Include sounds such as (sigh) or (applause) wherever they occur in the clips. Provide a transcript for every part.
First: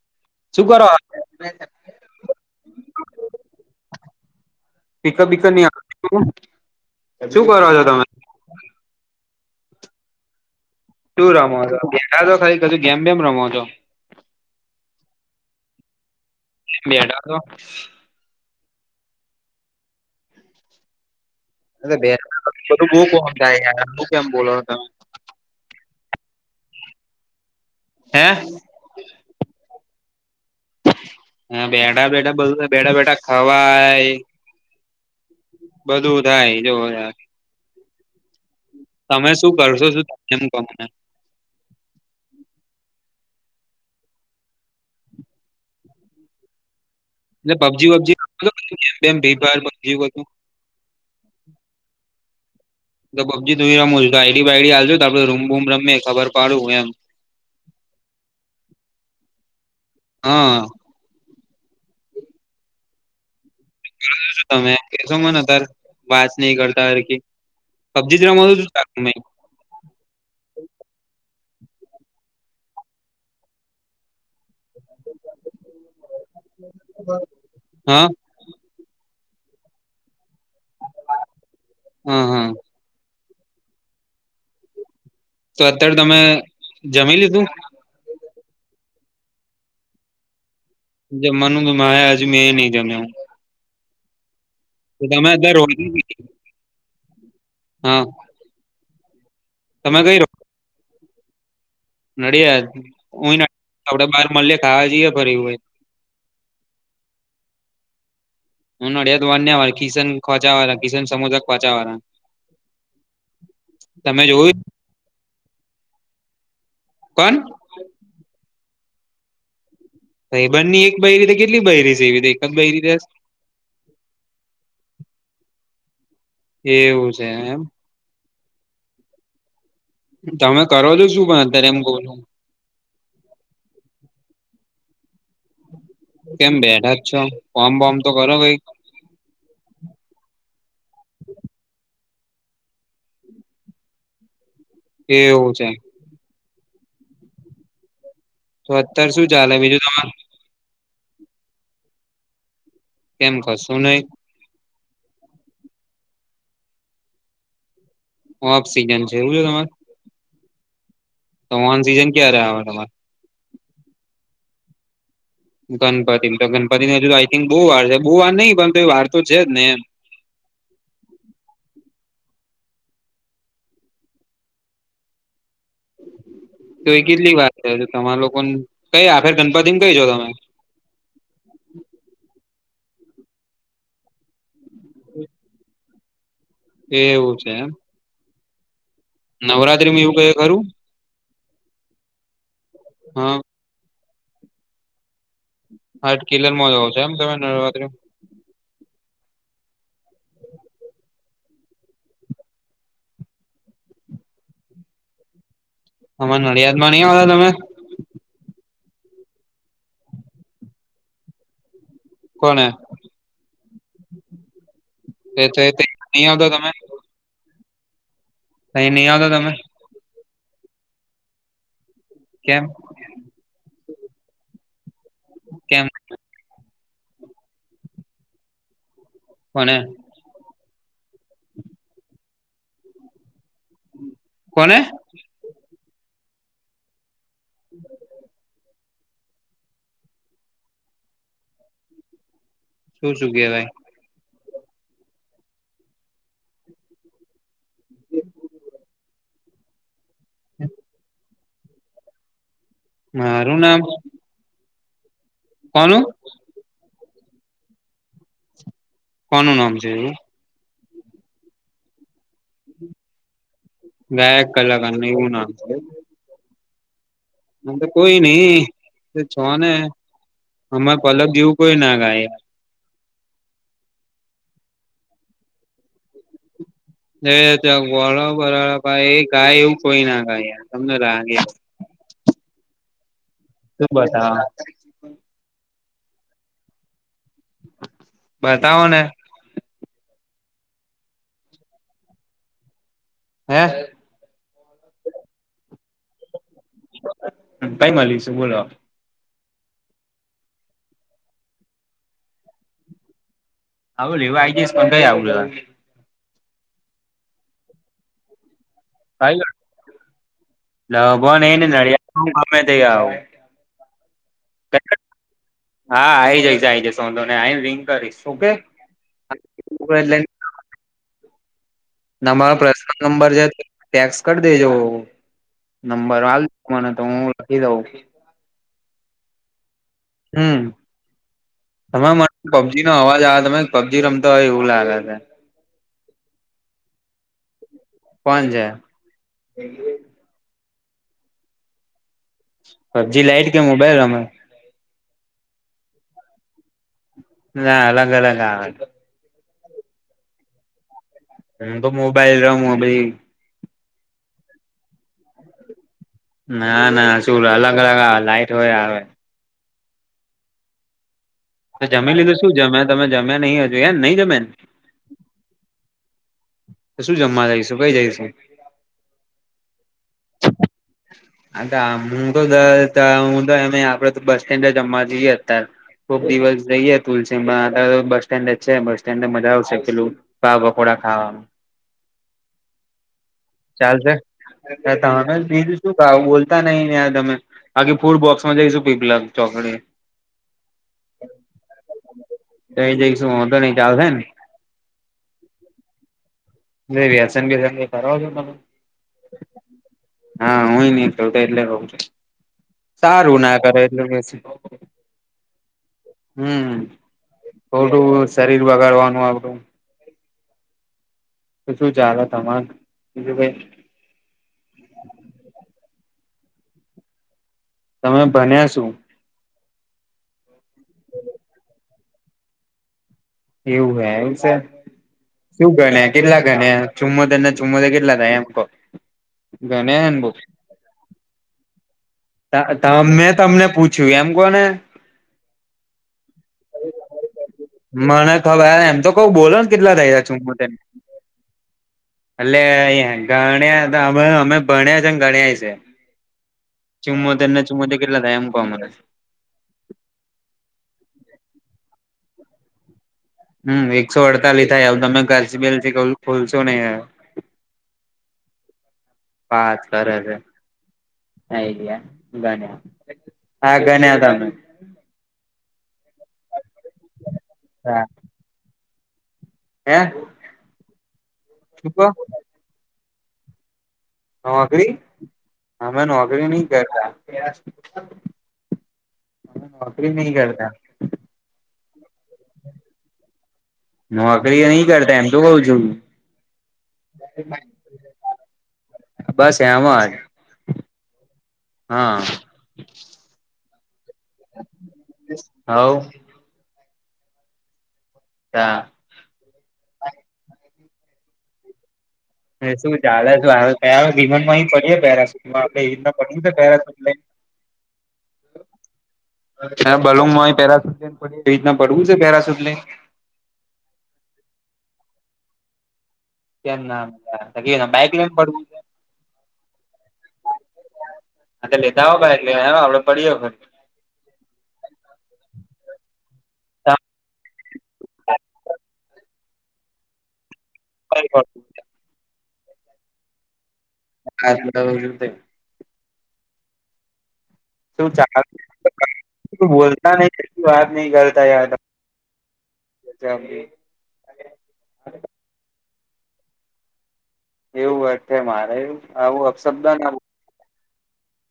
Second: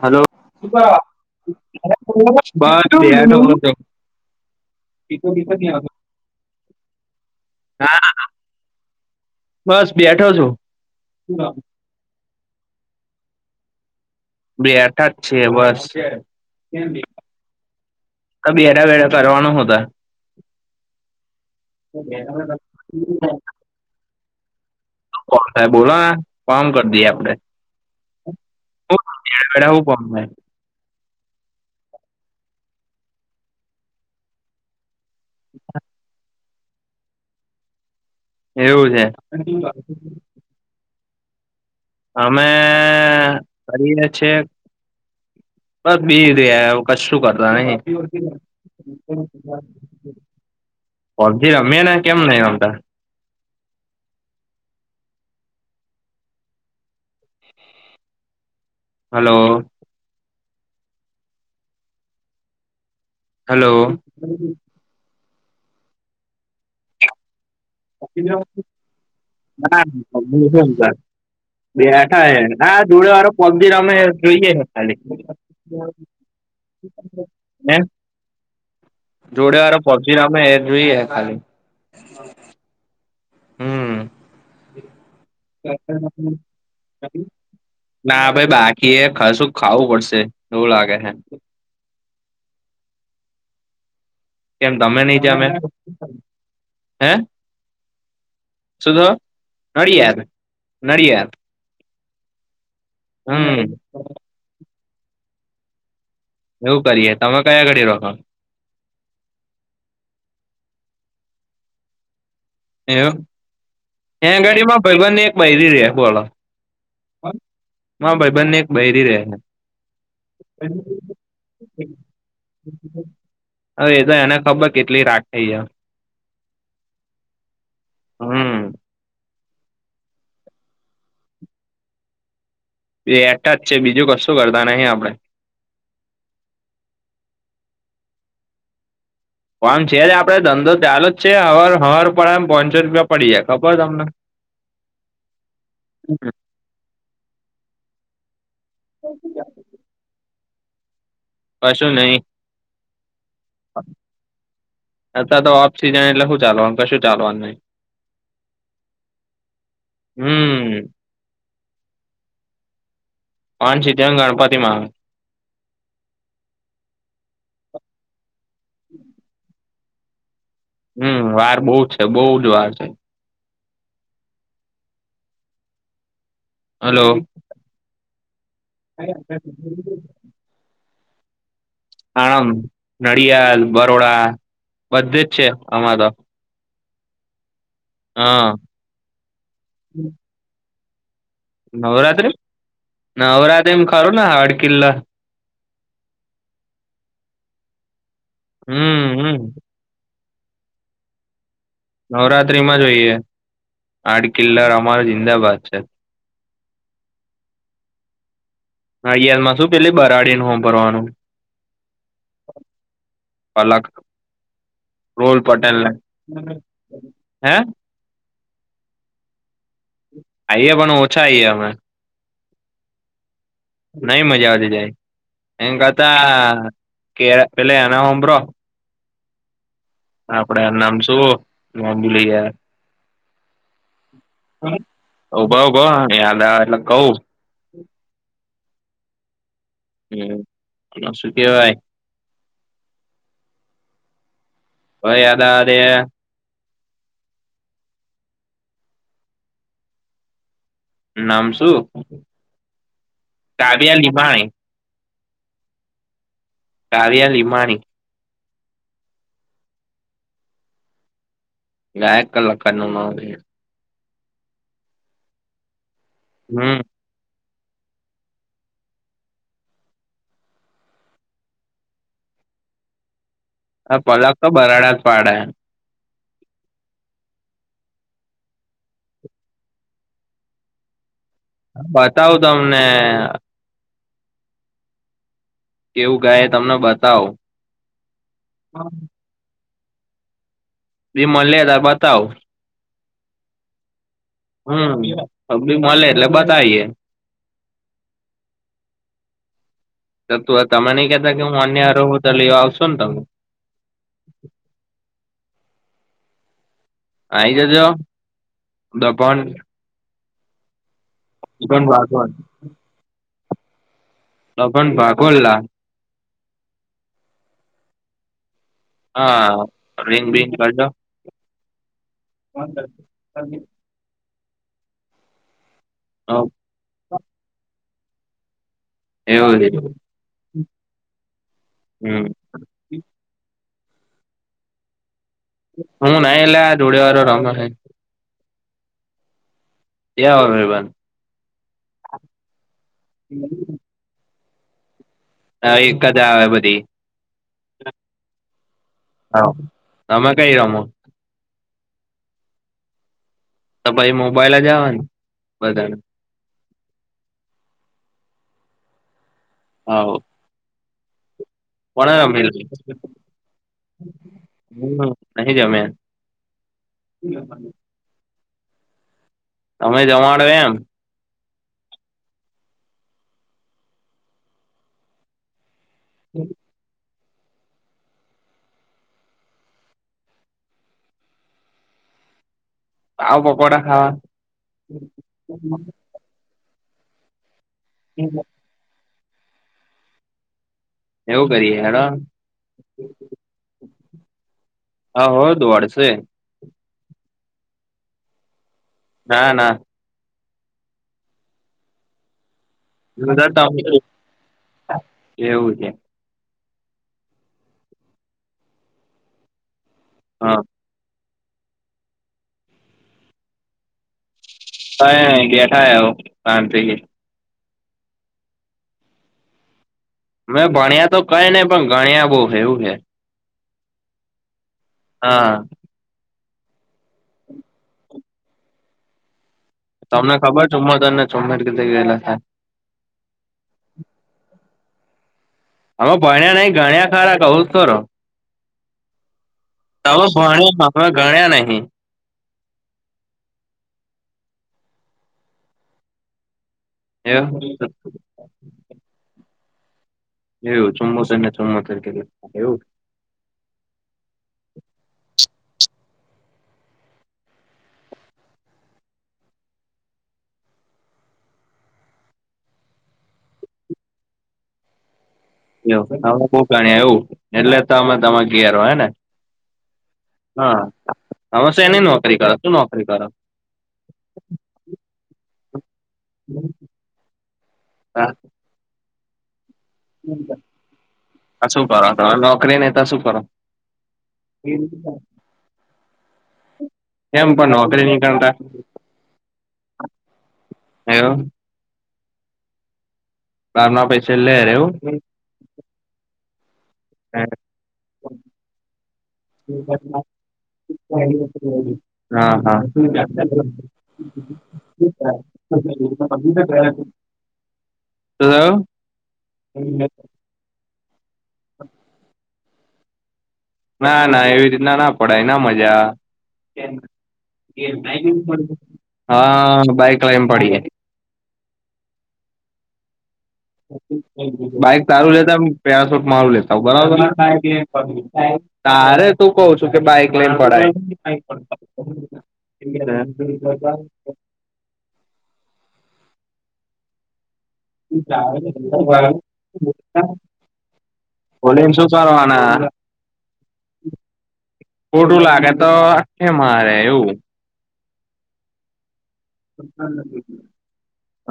હાલો (inaudible) શું કરો પિકઅપ બિકઅપ ની (inaudible) શું કરો? છો તમે બસ બેઠો છું. તું રમો છ (unintelligible) ગેમ બેમ રમો છો. બે આટા જ છે, વર્ષ. બેટાતો. બેઠા બેઠા (unintelligible) હું થાય. (unintelligible) હું કેમ બોલોતો. કોણ સાહે બોલોને ફોન કરી દઈએ આપડે. હે? (unintelligible) એમ કે એઠા -બેઠા બધું બેઠા -બેઠા ખવાય. હ (inaudible) બધું થાય જોવ યાર, એવું છે તમે શું કરશો? (unintelligible) ગમને. અમે કરીને છેક બસ બેહી રયા. કશું કરતા એટલે નઈ. પબજી વબજી ગેમ બેમ ફ્રી ફાયર પબજી બધું પબજી રમે ના કેમ નહી રમતા? તો પબજી તું રમું છ ગાયડી બાઈડી હાલજો તો આપડે રૂમ બૂમ રમે ખબર પાડું એમ. હાલો. હા. હાલો. તમે કેશો મને તાર વાત નઈ કરતા હરખી. પબ્જી (unintelligible) ના (unintelligible) બેઠા હે, હા જોડે વારો પબદી રમે (unintelligible) (inaudible) હા જોડે હારો પબજીી રમે એ જોઈ હ ખાલી. હમ્મ, હમ્મ. હમ્મ. તો અત્યારે તમે જમી લીધું? ના ભાઈ બાકી એ, કશું ખાવું પડશે એવું લાગે. હે જમવાનું તો માયા અજ મેં ની જમ્યો. કેમ તમે ની અત્યારે જમ્યા, રોહિણી હે? હા સુકો, તમે નડિયાદ, કઈ રહો? નડિયાદ. નડિયાદ હુંય હમ આપડે બાર મળીએ ખાવા જઈએ ફરી એ હોય. એવું કરીએ તમે કયા ઘડી રખો? હું નડિયાદ વાન ને કિસન ખોચાવા કિસન સમુદા ખોચવાળ. એવ, ત્યાં જોયું એગાડીમાં ભઈબંધ ની બૈરી રે બોલો. કોણ? માર ભાઈબન ની એક બહેરી રહે. ભઈબંધ ની એક બૈરી તે કેટલી બૈરી છે એવી રીતે એક જ બાઈ રીતે? હવે એ તો એને ખબર કેટલી રાખ થઈ એ. એવું છે એમ. હમ્મ. તમે કરો છો શું પણ અત્યારે એમ કવ છુ બેઠા જ છે, બીજું કશું કરતા નહી આપણે કેમ બેઠા જ છો ફોમ બોમ તો કરો કઈ પણ આમડે છે, જ આપડે ધંધો ચાલુ જ છે, હવાર હવાર પડે એમ પોંચસો રૂપિયા પડી જાય ખબર તમને (inaudible) એવું છે. (inaudible) તો અત્યારે શું ચાલે બીજું તમાર કશું નય કેમ કશું નય અતયાર તો ઓફ સીઝન એટલે હુ ચાલવાનું કશું ચાલવાનું નય ઓફ સિઝન છે, એવું છે, તમારે હમ ત ઓન સિઝન ક્યારે તમા ઓન સિજન ગણપતિમાં ગણપતિ તો ગણપતિની હજુ તો આઈ થિંક બો વાર છે, બો વાર નહી પણ તો એ વાર તો છે, જ ને એમ હમ વાર બો છે, બો જ વાર છે. તો હલો એ કેટલી વાત (unintelligible) તમારા લોકો કઈ આપે ગણપતિને કઈ છો તમે આણંદ, નડિયાલ, બરોડા બધે જ છે, આમા ત એવું છે, એમ હ. નવરાત્રીમાં એવું કયે કરું નવરાત્રી હા નવરાત્રીમાં ખરુ ને હાડકીલલા હાડકિલ્લર મો જવો છે, એમ તમે નવરાત્રી હમ્મ હમ્મ. નવરાત્રીમાં જોઈએ આડ કિલ્લાર અમાર જિંદાબાદ છે. અમા નડિયાદમાં ની આવ્યા તમે? નાડીયાદમાં શું પેલી બરાડીને હભરવાનું કોને? પલક ધોલ પટેલ ને નહી આવતા તમે હે કયની આવતા તમે આયે પણ ઓછા આયે અમે કેમ? નહિ મજા આવતી ત્યાં એન કેમ કરતા કે પેલા એના હભળો કોને? આપણે એન નામ શું (unintelligible) કોને (unintelligible) એટલે કહું (inaudible) હમ્મ શું કેવાય શું શું કેવાય? ભાઈ યાદ આવા દે (inaudible) નામ શું મારું નામ કાવ્યા લિમાણી કોનું? કાવ્યા લીંમાણી કોનું નામ છે, એ? ગાયક કલાકારનું નામ ગાયક કલાકારનું એવું નામ હોય? હમ્મ. મન તો કોઈની જો ને અમાર પલક જેવુ કોય ના ગાય આ પલક તો બરાડા પાડે જે ત્યાં ગોડો (unintelligible) ભાઈ ગાય એવું કોઈ ના ખાય, તમને લાગે એવું. બતાવું તમને શું બતાવાના? કેવું ગાહે તમને બતાવું. બતાવો ને. દિ મલે તાર બતાવું. હે? હમ્મ, અભી મલે એટલે બતાઈએ. કઈ મલીશુ બોલો? ત તો તમે નઈ કહેતા હું અહીંયા રવહુ તો લેવા આવશો ન તમ. હવે લેવા આઈ જઈશ તમને (unintelligible) આવી જજો દભણ. દભણ એને દભણ નડિયાદથી ભાગોલ હામેથી આવું. દભણ ભાગોલ લા. હા આઈ જઈશ આઈ જઈશ વાધો નહીં આઈને રિંગ કરીશ ઓકે. હ એટલે રિંગ બિંગ કરજો. નમારો પર્સનલ નંબર જરાક ટેક્સ કર દેજો નંબર આલ મને તો હું લખી દઉં. એવું લીધું. હમ્મ, તમે મ હમ પબજીનો અવાજ આવે તમે પબજી રમતાં હોય એવું લાગે છે. હું નઈ લ્યા જોડેવારો રમે હે. કોન છે? તયા ઓર ભઈબંધ પબજી લાઈટ કે મોબાઈલ રમે? લા એક જ આવે બધી. ના અલગ-અલગ આવે. હવ તમે કઈ રમો? હું તો મોબાઈલ રમુ પહી તો ભઈ મોબાઈલ જ આવે ન બધાને. ના ના શું અલગ-અલગ આવે લાઈટ હોય આવે. હવ. તો કોને જમી લીધું શું રમેલી જમ્યા? તમે જમ્યા નહીં હજુ એમ નહીં જમ્યા ને? હમ્મ, નહીં જમ્યા. શું જમવા જઈશું, કઈ જઈશું? તમે જમાડો એમ. અતા હું તો હું તો એમેય આપડે તો બસ સ્ટેન્ડે જમવા જઈએ અત્યાર. કોક દિવસ જઈએ. તુલસીમાં અતાર તો બસ સ્ટેન્ડે જ છે, બસ સ્ટેન્ડ મજા આવશે પેલું પાવ પકોડા ખાવા. આવ કોક. ચાલશે તમે બીજુ શું કરો બોલતા નઈને યાર તમે. બાકી ફૂડ બોક્સમાં જઈશું પીપલા ચોકડે. એવું કરીએ હેડોન. તો એ જઈશું વાંધો નઈ ચાલશે હા હો દોડશે. કંઈ વ્યસન બ્યસન કરો છો તમે? ના ના. હા હુંય નઈ કરતો એટલે કઉ છું. એવું સારું ના કરે એટલે પછી તો. છે હમ્મ ખોટું શરીર બગાડવાનું આપડું. હ. તો શું ચાલો તમારે બીજું કાઈ અએ બેઠા હે હઓ તાણ જઈએ. તમે ભન્યા શું? મે ભણ્યા તો કઈ નહિ પણ ગણ્યા બહુ હે એવું હે એવું હે એવું છે હા શું ગણે કેટલા થાય ચુમોતેર ને ચુમોતેર કેટલા થાય એમ કો તમને ખબર ચુમોતેર ને ચુમો કેટલા થાય તા મેં તમને પૂછ્યું એમ કોને અમે ભણયા નહી ગણયા ખરા કઉ ખરો પૂછવા ગયા એમ તો કઉ બોલો ને કેટલા તમે થયા ચુમોતેર ભણ્યા અમે ગણ્યા નહીં એટલે એ ગણ્યા અમે અમે ભણ્યા છેને ગણ્યા એ છે. ચુમોતેર ને એવું ચુમોતેર કેટલા થાય એમ કો મને એવું ચુમોતેર ને ચુમોતેર એવું હમ્મ એકસો અડતાલીસ થાય તમે (unintelligible) કઉ ભૂલશો નહિ. વાત કરે છે. આઈ ગયા ગણ્યાં હા ગણ્યા તા મેં જો અમે બઉ ગણ્યા એવું એટલે તો અમે તમાર ઘેર હેને. હે હા હવે શું કો સેની નોકરી કરો શું નોકરી કરો નોકરી અમે નોકરી નહી કરતા હ હા નોકરી નહી કરતા શું કરો હો નોકરી નઈ તો શું કરો? નોકરી નહી કરતા એમ તો કઉ છું કેમ પણ નોકરી નહીં કરતા બસ એમાંજ એવું હા. બાર ના પૈસા લેર એવું હઓ હા. દા (unintelligible) હા હા શું ચાલે શું હવે પેરા વિમાનમાં અહી પડીએ પેરાસૂટમાં આપડે (unintelligible) તો થયું? હા બલુમ હોય પેલા એવી રીતના પડવું છે પેરા સુટ લઈ ના ના એવી રીતના ના પડાય ના મજા આવ કેમ ના બાઈક લઈને પડવું છે (unintelligible) હા બાઈક લઈ ને પડીએ. અ લીધા વગર (unintelligible) આપડે પડીયો હે બાઈક તારું લેતા આવુ પેરાશૂટ મારું લેતાવુ બરાબર તારે તું કઉ છુ કે બાઈક લઈને પડાય (unintelligible) (unintelligible) શું ચા બોલતા નહીં વાત નહી કરતા યાર બોલીને શું કરવાના તમે (unintelligible) ખોટું લાગે તો અટ્ઠે મારે એવું એવું અઠ્ઠે મારે એવુ આવું અપશબ્દ ના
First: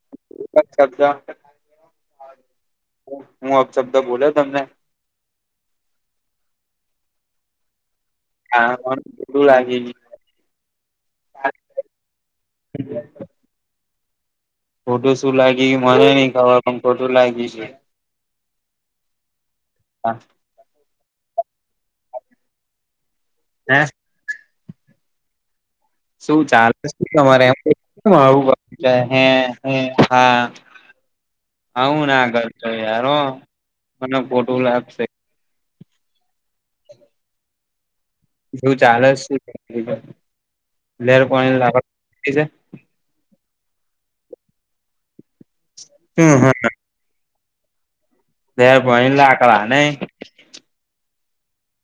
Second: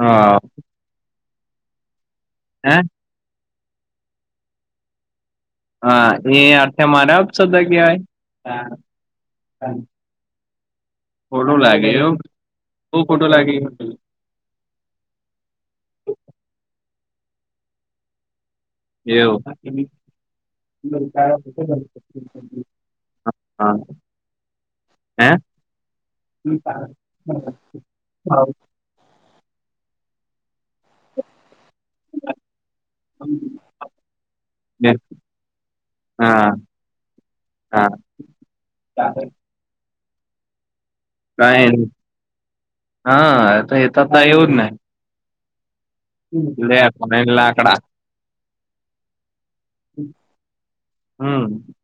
હા અપશબ્દ હા હું અપશબ્દ બોલ્યો તમને હા એ અર્થે મારા અપશબ્દ કહેવાય હા પણ ખોટું લાગી ગયું ખોટું લાગ્યું એવું બહું ખોટું લાગ્યું ખોટું શું લાગી મને નહીં ખબર પણ ખોટું લાગી છે. એવું. હા. હે (inaudible) હે? શું ચાલે તમારે કેમ આવું હે, હે, હા. આવું ના કરતો યાર હો મને ખોટું બે લાગશે. હા, હા. શું ચાલે શું લેર પોણી કઈ લાપા નઈ થઈ જાય. હા એતો તા એવું જ ને. (inaudible) લે (unintelligible) લાકડા. લેર પાણી લાકડા નહીં. હમ.